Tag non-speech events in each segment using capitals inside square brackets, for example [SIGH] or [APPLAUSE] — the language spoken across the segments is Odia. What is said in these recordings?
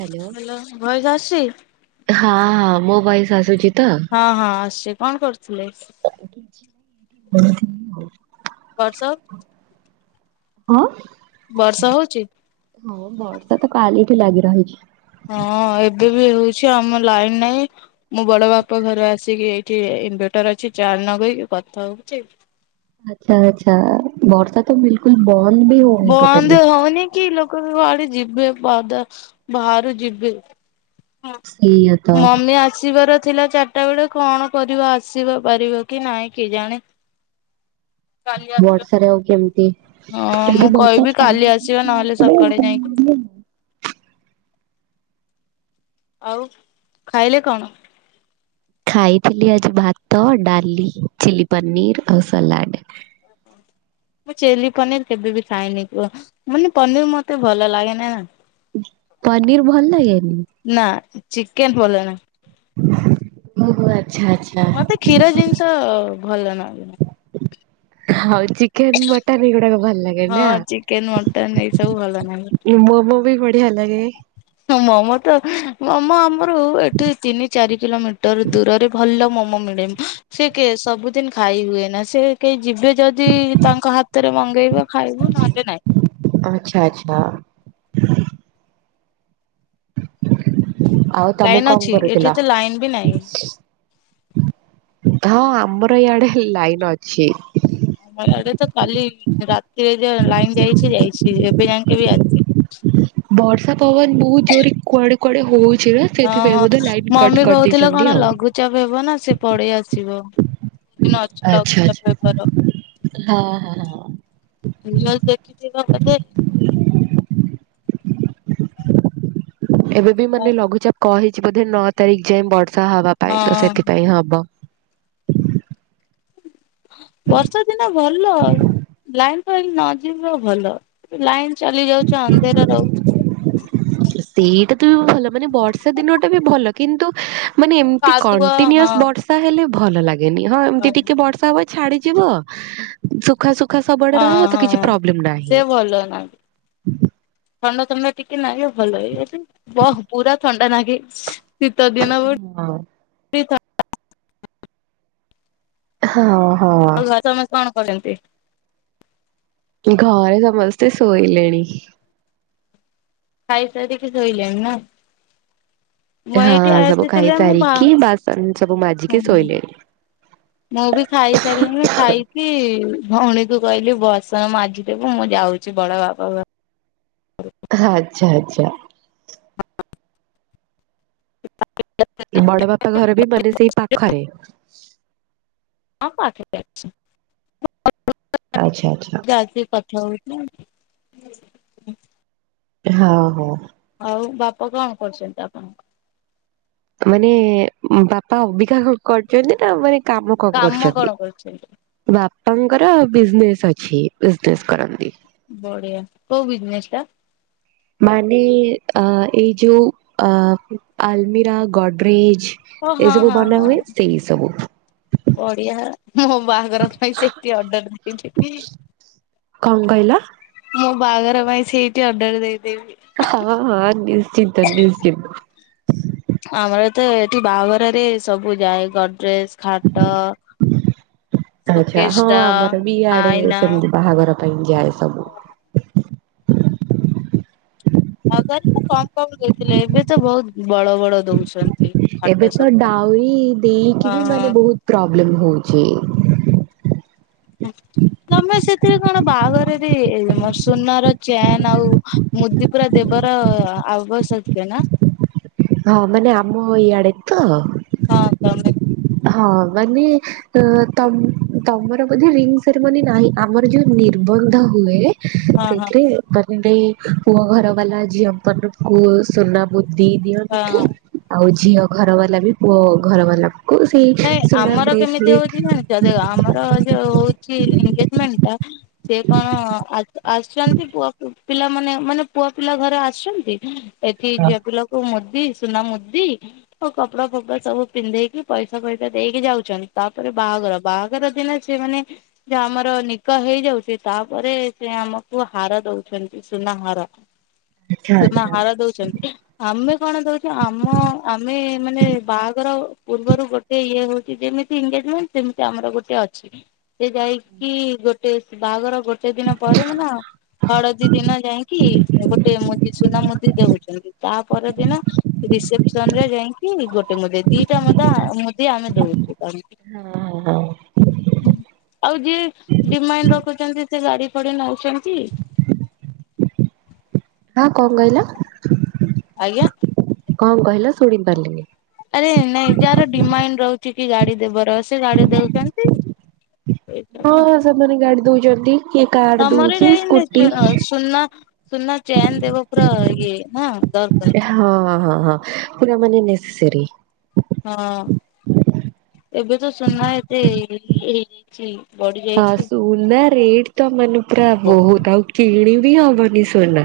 ହ୍ୟାଲୋ। ହେଲୋ ଭଏସ୍ ଆସଚି? ହଁ ମୋ ଭୟସ୍ ଆସୁଚି ତ? ହଁ, ହଁ, ଆସଚି କଣ କରୁଥୁଲେ? କାଳେ କିଛି ଓଳକିନି ହୋଉ। ବର୍ଷ ହଁ। ବର୍ଷା ହଉଚି? ହଁ ବର୍ଷା ତ କାଲିଠୁ ଲାଗି ରହିଛି। ହଁ ଏବେ ବି ହୋଉଛି ଆମ ଲାଇନ୍ ନାଇଁ ମୁଁ ବଡ଼ ବାପା ଘର ଆସିକି ଏ ଠିରେ ଇନଭେଟର୍ ଅଛି ଚାର୍ଜ ନଗେଇକି କଥା ହଉଚି। ଆଚ୍ଛା ଆଚ୍ଛା ବର୍ଷା ତ ବିଲକୁଲ୍ ବନ୍ଦ ବି ହୋଉନି ବନ୍ଦ ଟୋଟଲି। ହଉନି କି ଲୋକ କେ କୁଆଡ଼େ ଯିବେ ପଦା ବାହାରୁ ଯିବେ ହଁ ସେଇଆ ତ ମମି ଆସିବାର ଥିଲା ଚାର ସେଟା ବେଳେ କଣ କରିବ ଆସିବା ପାରିବ କି ନାଇଁ କି ଜାଣି କାଲି ଆସିବା, ବର୍ଷାରେ ଆଉ କେମିତି ହଁ ଯଦି ମୁଁ ବର୍ଷା କହିବି ଛାଡି କାଲି ଆସିବା ନହେଲେ ସକାଳେ ଯାଇଁକି। ଆଉ ଖାଇଲେ କଣ? ଖାଇଥିଲି ଆଜି ଭାତ, ଡାଲି, ଚିଲିପନିର ଆଉ ସଲାଡ। ମୁଁ ଚିଲି ପନିର କେବେ ବି ଖାଇନି କୁହ ମାନେ ପନିର ମତେ ଭଲ ଲାଗେନା। ପନିର ଭଲ ଲାଗେନି? ନା ଚିକେନ ଭଲ ନା ଓ [UNINTELLIGIBLE] ଆଛା। ମତେ କ୍ଷୀର ଜିନିଷ ଭଲ ନ ହୋଉ ଚିକେନ ମଟନ୍ ଏଇଗୁଡାକ ଭଲ ଲାଗେ। ନା? ହଁ ଚିକେନ ମଟନ ଏଇ ସବୁ ଭଲ ନାହିଁ। ମୁଁ ବି ହେ ଲାଗେ [UNINTELLIGIBLE] ମୋମୋ ଆମର ଏଠି ତିନି ଚାରି କିଲୋମିଟର ଦୂରରେ ଭଲ ମୋମୋ ମିଳେ। ସେ କେ ସବୁଦିନ ଖାଇ ହୁଏ ନା ସେ କେହି ଯିବେ ଯଦି ତାଙ୍କ ହାତରେ ମଗେଇବା। ଖାଇବୁ ନହେଲେ ନାହି। ଆଚ୍ଛା ଆଚ୍ଛା। ଆଉ ତମେ ଲାଇନ କଣ ଅଛି ଏଠି କରୁଥିଲ? ତ ଲାଇନ ବି ନାହିଁ। ହଁ ଆମର ଇଆଡେ ଲାଇନ ଅଛି। ମ ଆଡେ ତ କାଲି ରାତିରେ ଯ ଲାଇନ୍ ଯାଇଚି ଯାଇଚି ଏବେ ଯାଇକ ବି ଆସ। ବର୍ଷା ପବନ ବୋହୁତ ଜୋରେ କୁଆଡେ କୁଆଡେ ହୋଉଚି ନା। ହଁ ସେଥିପାଇଁ ହଁ ବୋଧେ ଲାଇନ କଟ ମମି କୋହୁଥିଲେ କରିଦେଇଛନ୍ତି କଣ ଆଉ। ଲଘୁଚାପ ହେବ ନା ସେ ପଳେଇ ଆସିବ। ଦିନ ଅଛି ଆଚ୍ଛା ଲଘୁଚାପ ଆଚ୍ଛା ହେବାର ହଁ ହଁ। [UNINTELLIGIBLE] ଦେଖିଥିବ ବୋଧେ। ଏବେ ବି ହଁ ମାନେ ଲଘୁଚାପ କହିଚି ବୋଧେ ନଅ ତାରିଖ ଯାଏ ବର୍ଷା ହବା ପାଇଁ ତ ସେଥିପାଇଁ ହବ। ବର୍ଷା ଦିନ ଭଲ ଲାଇନ୍ ଫାଇନ୍ ଯିବ ଭଲ। ଲାଇନ୍ ଚାଲି ଯାଉଚ ଅନ୍ଧେର ରହୁଚି। ସେଇଟା ତ ବି ଭଲ ମାନେ ବର୍ଷା ଦିନ ଟା ଭଲ। କିନ୍ତୁ ମାନେ ଏମତି କାଦୁଅ ହଁ କଣ୍ଟିନୁଅସ ବର୍ଷା ହେଲେ ଭଲ ଲାଗେନି ହଁ ଏମିତି ଟିକେ ବର୍ଷା ହ ଛାଡିଯିବ ସୁଖା ସୁୁଖା ସବୁଆଡେ ରହିବ ତ କିଛି ପ୍ରୋବ୍ଲେମ ନାହିଁ। କଲ ନାହାନ୍ତି। ଥଣ୍ଡା ଥଣ୍ଡା ଟିକେ ନାଗେ ଭଲ ହେଇ ଏଠ ବହୁ ପୁରା ଥଣ୍ଡା ନାଗେ। ଶୀତା ଦିନ ହଁ। [UNINTELLIGIBLE] ହଁ ହଁ। [UNINTELLIGIBLE] ସମସ୍ତେ କଣ [UNINTELLIGIBLE] ଘରେ ସମସ୍ତେ ଶୋଇଲେଣି। ଖାଇସାରି କି ଶୋଇଲାଣି ନା। [UNINTELLIGIBLE] ହଁ ସବୁ ଆସିଥିଲା ମୁଁ ବା। ଖାଇସାରିକି ବାସନ ସବୁ ମାଜିକି ଶୋଇଲେଣି। ମୁଁ ବି ଖାଇସାରିଲିନି ଖାଇକି ଭଉଣୀକୁୁ କହିଲି ବାସନ ମାଜିଦେବୁ ମୁଁ ଯାଉଚି। କିଛି ବଡ ବାପ। ଆଚ୍ଛା ଆଚ୍ଛା। ବଡ ବାପା ଘର ବି ମାନେ ସେଇ ପାଖରେ। ହଁ ପାଠରେ [UNINTELLIGIBLE] ଆଚ୍ଛା ଆଚ୍ଛା। ତା ସ କଥା [UNINTELLIGIBLE] ହୁଁ। ହଉ ହଉ। ହଉ ବାପା କଣ କରୁଛନ୍ତି ଆପଣଙ୍କର? ମାନେ ବାପା ଅବିକା କଣ କରୁଛନ୍ତି, ନା ମାନେ କାମ କଣ କରୁଛନ୍ତି? ବାପାଙ୍କର ବିଜନେସ୍ ଅଛି, ବିଜନେସ୍ କରନ୍ତି। ବଢିଆ, କୋଉ ବିଜନେସଟା? ମାନେ ଆ ଏଇ ଯୋଉ ଆ ଆଲମିରା ଗଡରେଜ। ଓ- ହଁ ଏସବୁ -ହଁ ବନା -ହଁ। ହୁଏ ସେଇ ସବୁ। ବଢିଆ ମୋ ବାହାଘର ପାଇଁ ସେଠି ଅର୍ଡର ଦେଇଦେବି। କଣ କହିଲ? ମୋ ବାହାଘର ପାଇଁ ସେଇଠି ଅର୍ଡର ଦେଇଦେବି। ହଁ -ହଁ ନିଶ୍ଚିନ୍ତ ନିଶ୍ଚିନ୍ତ। ଆମର ତ ଏଠି ବାହାଘରରେ ସବୁ ଯାଏ। ଗଡ୍ରେଜ୍ ଖଟ, ଆଚ୍ଛା ସୁଟକେସ୍ ହଁ ଟା, ଆମର ବି ଇଆଡେ ଆଇନା ସେମିତି ବାହାଘର ପାଇଁ ଯାଏ ସବୁ। ଆଗରେ ତ କମ କମ ଦେଇଥିଲେ, ଏବେ ତ ବହୁତ ବଡ ବଡ ଦଉ ଏବେ ତ ଡାଉରି ଦେଇକି ବି, ମାନେ ଓହୋ ବହୁତ ପ୍ରୋବ୍ଲେମ ହଉଛି। ତମେ ସେଥିରେ କଣ, ବାହାଘରରେ ସୁନାର ଚେନ୍ ଆଉ ମୁଦି ପୁରା ଦେବାର ଆବଶ୍ୟକୀୟ ନା? ହଁ ମାନେ ଆମ ଇଆଡେ ତ। ହଁ ତମେ ହଁ ମାନେ ତମ୍ ତମର ବୋଧେ, ରିଙ୍ଗ ସେରେମୋନି ନାହିଁ? ଆମର ଯୋଉ ନିର୍ବନ୍ଧ ହୁଏ, ହଁ ହଁ ସେଥିରେ ଲୁଗା ପିନ୍ଧେଇ ପୁଅ ଘର ବାଲା, ଝିଅ ମାନଙ୍କୁ ସୁନା ମୁଦି ଦିଅ ହଁ। ଆଉ ଝିଅ ଘର ବାଲା ବି, ପୁଅ ଘର ବାଲାକୁ ସେଇ ସୁନା ବ୍ରେସଲେଟ ଏବେ ଆମର ଯୋଉ ହଉଛି ଏଗେଜମେଣ୍ଟଟା ସେ କଣ ଆ ଆସିଛନ୍ତି ପୁଅ ପିଲାମାନେ, ମାନେ ପୁଅ ପିଲା ଘରେ ଆସିଛନ୍ତି ଏଠି ଝିଅ ପିଲା କୋଉ ମୁଦି ସୁନା ମୁଦି, ଆଉ କପଡା ଫପଡା ସବୁ ପିନ୍ଧେଇକି ପଇସା ପଇସା ଫଇସା ଦେଇକି ଯାଉଛନ୍ତି, ତାପରେ ବାହାଘର ବାହାଘର ଦିନ ସେ ମାନେ ଯେ ଆମର ନିକା ହେଇଯାଉଛି, ତାପରେ ସେ ଆମକୁ ହାର ଦଉଛନ୍ତି ସୁନା ହାର। ଆଚ୍ଛା ସୁନା ଆଚ୍ଛା। ହାର ଦଉଛନ୍ତି। ଆମେ କଣ ଦଉଛୁ, ଆମ ଆମେ ମାନେ ବାହାଘର ପୂର୍ବରୁ ଗୋ ଟେ ଇଏ ହଉଛି, ଯେମିତି ଏନଗେଜମେଣ୍ଟ ସେମିତି ଆମର ଗୋଟେ ଅଛି। ସେ ଯାଇକି, ଗୋଟେ ବାହାଘର ଗୋଟେ ଦିନ ପର ଦିନ ହଳଦୀ ଦିନ ଯାଇକି, ଗୋଟେ ମୁଦି ସୁନା ମୁଦି ଦଉଛନ୍ତି। ତାପର ଦିନ ରିସେପସନ ରେ ଯାଇକି, ଗୋଟେ ମୁଦି ଦିଟା ମୁଦା କି ଆମେ ଦଉଛୁ ତାଙ୍କୁ। ହଁ। ହଁ ଆଉ ଯିଏ ଡିମାଣ୍ଡ ରଖୁଛନ୍ତି, ସେ ଗାଡି ଫାଡି ନଉଛନ୍ତି। ହଁ କଣ କହିଲ? ଆଜ୍ଞା। କଣ କହିଲ, ଶୁଣି ପାରିଲିନି? ଆରେ ନାଇଁ ଯାହାର ଡିମାଣ୍ଡ ରହୁଛି କି ଗାଡି ଦେବାର। ସେ ଗାଡି ଦଉଛନ୍ତି ଏଇସବୁ। ହଁ ସେମାନେ ଗାଡ଼ି ଦଉଛନ୍ତି। କିଏ କାର ଆମର ଦଉଛି ଏଇଟା ଏଇ ସ୍କୁଟି। [UNINTELLIGIBLE] ସୁନା, ସୁନା ଚେନ୍ ଦେବ ପୁରା ଇଏ ହଁ ଦରକାର ହଁ -ହଁ -ହଁ ପୁରା ମାନେ ନେସେସେରି। ହଁ ଏବେ ତ ସୁନା ଏତେ ଇଏ ହେଇଯାଇଚି। ଚି ବଡି ହଁ ସୁନା ରେଟ ତ ମାନେ ପୁରା ବହୁତ ଆଉ କିଣିବି ହବନି ସୁନା।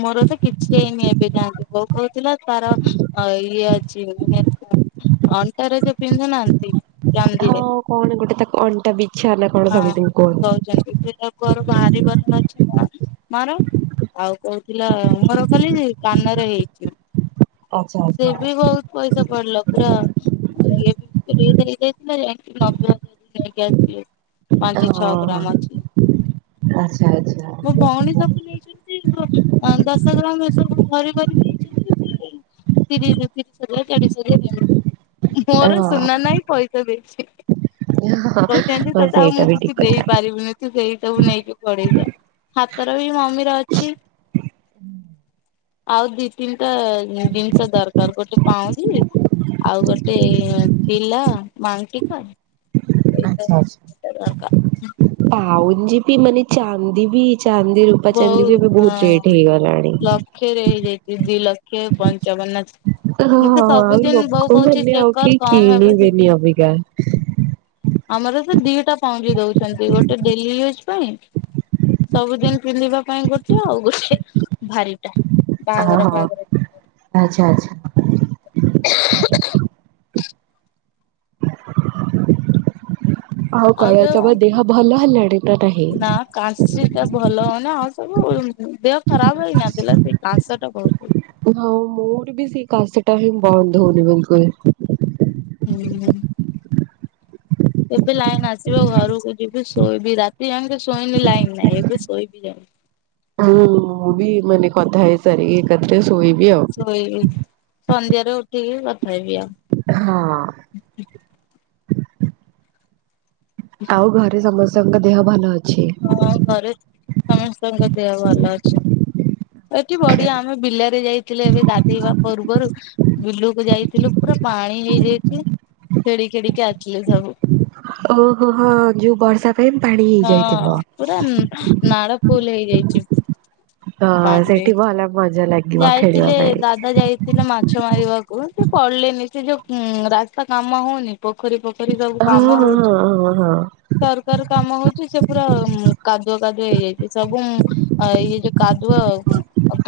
ମୋର ତ କିଛି ହେଇନି ଏବେ ଯାଆନ୍ତି, ବୋଉ କହୁଥିଲା ତାର ଇଏ ଅଣ୍ଟାରେ ଯ ପିନ୍ଧୁ ନାହାନ୍ତି। ଚାନ୍ଦିରେ ହଁ କଣ ଗୋଟେ ତାକୁ ଅଣ୍ଟା ବିଛା ନା କଣ ହଁ ସମତିଙ୍କୁ କୁହନ୍ତି। ସେଟା ଘରୁ ବାହାରିିବାର ଅଛି ମୋ ମୋର ଆଉ କହୁଥିଲା ମୋର ଖାଲି କାନରେ ହେଇଛି ଆଚ୍ଛା ସେ ଆଚ୍ଛା। ବି କହୁ ପଇସା ପଡିଲା ପୁରା ଏ ରେ ହେଇଯାଇଥିଲା ଯାଇକି ନବେ ହଜାର ନେଇକି ଆସି। ପାଞ୍ଚ ଛଅ ଗ୍ରାମ ଅଛି। ଆଛା ଆଛା। ମୋ ଭଉଣୀ ସବୁ ନେଇଛନ୍ତି ଦଶ ଗ୍ରାମ ଏ ସବୁ ଭରି ଭରି ନେଇଛନ୍ତି ସେ। [UNINTELLIGIBLE] ମୋର ସୁନା ନାହିଁ ପଇସା ଦେଇଛି, କହୁଛନ୍ତି ହଁ ତତେ ଆଉ ସେଇଟା ମୁଁ ବି କିଛି ଠିକ ଦେଇ କଥା। ପାରିବି ନି ତ ସେଇ ସବୁ ନେଇକି ପଢେଇଯାଅ, ହାତର ବି ମମି ର ଅଛି ଆଉ ଦି ତିନିଟା ଜିନିଷ ଦରକାର, ଗୋଟେ ପାଉଁଜି ଆଉ ଗୋଟେ ପିଲା ମାଙ୍କିକ ଆଛା ଆଛା, ପାଉଁଜି ବିି ମାନେ ଚାନ୍ଦି ବି ଚାନ୍ଦି ରୂପା ଚାନ୍ଦି ବି ଏବେ ବହୁତ ରେଟ୍ ହେଇଗଲାଣି। ଲକ୍ଷରେ ହୋଇଯାଇଛି ଦି ଲକ୍ଷରେ ପଞ୍ଚାବନ ହଁ ମୁଁ ତ ଆଉ ସବୁଦିନ ବୋଉ କହୁଛି ଚେକ୍ କର କମ ହେବ ସେଦିନ ଗା ଆମର ତ ଦିଟା ପାଉଁଜି ଦଉଛନ୍ତି, ଗୋଟେ ଡେଲି ୟୁଜ ପାଇଁ ସବୁଦିନ ପିନ୍ଧିବା ପାଇଁ ଗୋଟେ ଆଉ ଗୋଟେ ଭାରିଟା ଓ ବାହାଘର ହୋ ଫାହାଘର ଆଛା ଆଛା [UNINTELLIGIBLE] [UNINTELLIGIBLE] ଆଉ କହ ତମ ଦେହ ଭଲ ହେଲାଣି ନା ନାହିଁ? କାସି ଟା ଭଲ ହଉନା ଆଉ ସବୁ ଦେହ ଖରାପ ହେଇନଥିଲା ସେ କାସ ଟା ବହୁତ ହ ହଁ ମୋର ବି ସେଇ କାସଟା ହିଁ ବନ୍ଦ ହଉନି ବିଲକୁଲ୍ ହୁଁ ହୁଁ ଏବେ ଲାଇନ ଆସିବ, ଘରକୁ ଯିବି ଶୋଇବି, ରାତି ଯାଣିକି ଶୋଇନି ଲାଇନ ନାହିଁ, ଏବେ ଶୋଇବି ଯା ହୁଁ ମୁଁ ବି ମାନେ କଥା ହେଇସାରିକି ରାତି ରେ ଶୋଇବି ଆଉ ଶୋଇବି ସନ୍ଧ୍ୟାରେ ଉଠିକି କଥା ହେବି ହଁ। ଆଉ ଆଉ ଘରେ ସମସ୍ତଙ୍କ ଦେହ ଭଲ ଅଛି? ହଁ ଘରେ ସମସ୍ତଙ୍କ ଦେହ ଭଲ ଅଛି। ଏଠି ବଢିଆ, ଆମେ ବିଲରେ ଯାଇଥିଲେ ଏବେ ଗାଧେଇବା ପୂର୍ବରୁ ବିଲକୁ ଯାଇଥିଲୁ, ପୁରା ପାଣି ହେଇଯାଇଛି, ଖେଡି ଖେଡିକି ଆସିଲେ ସବୁ। ଓହୋ, ହଁ, ଯୋଉ ବର୍ଷା ପାଇଁ ପାଣି ହଁ ହେଇଯାଇଥିବ। ପୁରା ନାଳ ଫୁଲ ହେଇଯାଇଛି। ହଁ ପାଣିରେ। ସେଠି ବି ଭଲ ମଜା ଲାଗେ। ଯାଇଥିଲେ ଦାଦା ଯାଇଥିଲେ ମାଛ ମାରିବାକୁ, ସେ ପଡିଲେନି, ସେ ଯୋଉ ରାସ୍ତା କାମ ହଉନି ପୋଖରୀ ପଖରୀ ସବୁ ହଁ କାମ ହଁ ହଁ ହଉଛି, ହଁ ହଁ। ସରକାର କାମ ହଉଛି ସେ ପୁରା କାଦୁଅ କାଦୁଅ ହେଇଯାଇଛି, ସବୁ ଇଏ ଯୋଉ କାଦୁଅ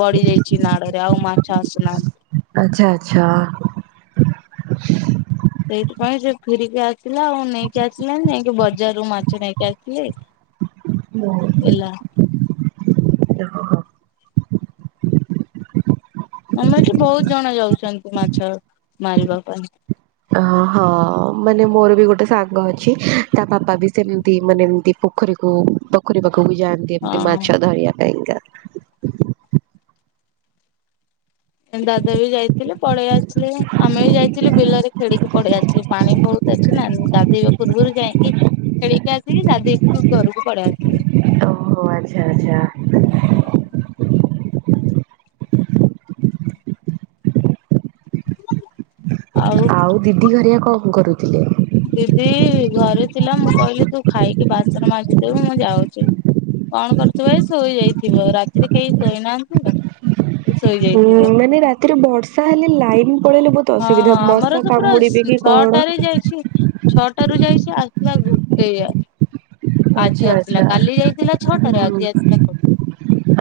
ପଡିଯାଇଛି। ମାଚି ନାଡରେ ଆଉ ମାଛ ଆସୁ ନା ଆଛା ଆଛା ଆ ସେଇଥିପାଇଁ ସେ ଫେରିକି ଆସିଲା ଆଉ ନେଇକି ଆସିଲାନି, ଯାଇକି ବଜାରରୁୁ ମାଛ ନେଇକି ଆସିଲେ [INAUDIBLE] ହାଲୋ ହେଲା ଆମେ ଏଠି ବହୁତ ଜଣ ଯାଉଛନ୍ତି ମାଛ ମାରିବା ପାଇଁ ଅ ହଁ ମାନେ ମୋର ବି ଗୋଟେ ସାଙ୍ଗ ଅଛି ତା ବାପା ବି ସେମତି ମାନେ ଏମତି ପୋଖରୀକୁ ପୋଖରୀ ପାଖକୁ ଯାଆନ୍ତି ଏମିତି ମାଛ ହଁ ଧରିବା ପାଇଁକା। ଦାଦା ବି ଯାଇଥିଲେ ପଳେଇ ଆସିଲେ ଆମେ ବି ଯାଇଥିଲୁ ବିଲରେ ଖେଳିକି ପଳେଇ ଆସିଲୁ ପାଣି ବହୁତ ଅଛି ନା ଗାଧେଇବା ପୂର୍ବରୁ ଯାଇକି ଖେଳିକି ଆସିବି ଗାଧେଇକି ଘରକୁ ପଳେଇ ଆସିଲି। ଓହୋ ଆଚ୍ଛା ଆଚ୍ଛା। ଆଉ ଆଉ ଦିଦି ଘରିଆ କଣ କରୁଥିଲେ? ଦିଦି ଘରେ ଥିଲା ମୁଁ କହିଲି ତୁ ଖାଇକି ବାସନ ମାଜିଦବୁ ମୁଁ ଯାଉଛି। କଣ କରୁଥିବ ଏଇ ଶୋଇଯାଇଥିବ ରାତିରେ କେହି ଶୋଇନାହାନ୍ତି ଆ ହୁଁ ମାନେ ରାତିରେ ବର୍ଷା ହେଲେ ଲାଇନ ପଳେଇଲେ ବହୁତ ହଁ ଅସୁବିଧା ଆମର ମଶା ତ ପୁରା କାମୁଡିବେ ଶ୍ କି କଣ। ଛଅଟାରେ ଯାଇଛି ଛଅଟା ରୁ ଯାଇଛି ଆସିଲା ଗୋଟେ ଆଚ୍ଛା ଆଜି ଆସିଲା ଆଚ୍ଛା କାଲି ଯାଇଥିଲା ଛଅଟାରେ ଆଜି ଆସିଲ ଗୋଟେ।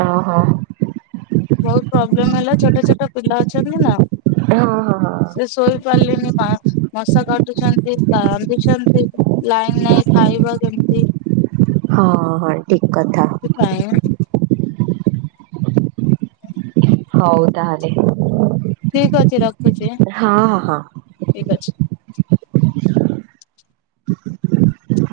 ଓ ହୋ। ବହୁତ ପ୍ରୋବ୍ଲେମ ହେଲା ଛୋଟ ଛୋଟ ପିଲା ଅଛନ୍ତି ନା ହଁ ହଁ ହଁ ହଁ ସେ ଶୋଇ ପାରିଲେନି ମା ମଶା କାଟୁଛନ୍ତି କାନ୍ଦୁଛନ୍ତି ଲାଇନ ନାଇଁ ଖାଇବା କେମିତି? ହଁ ହୋଉ ଠିକ କଥା। ଥିପାଇଁ ହଉ ତାହେଲେ ଠିକ ଅଛି ରଖୁଛି ହଁ ହଁ ହଁ। ଠିକ ଅଛି।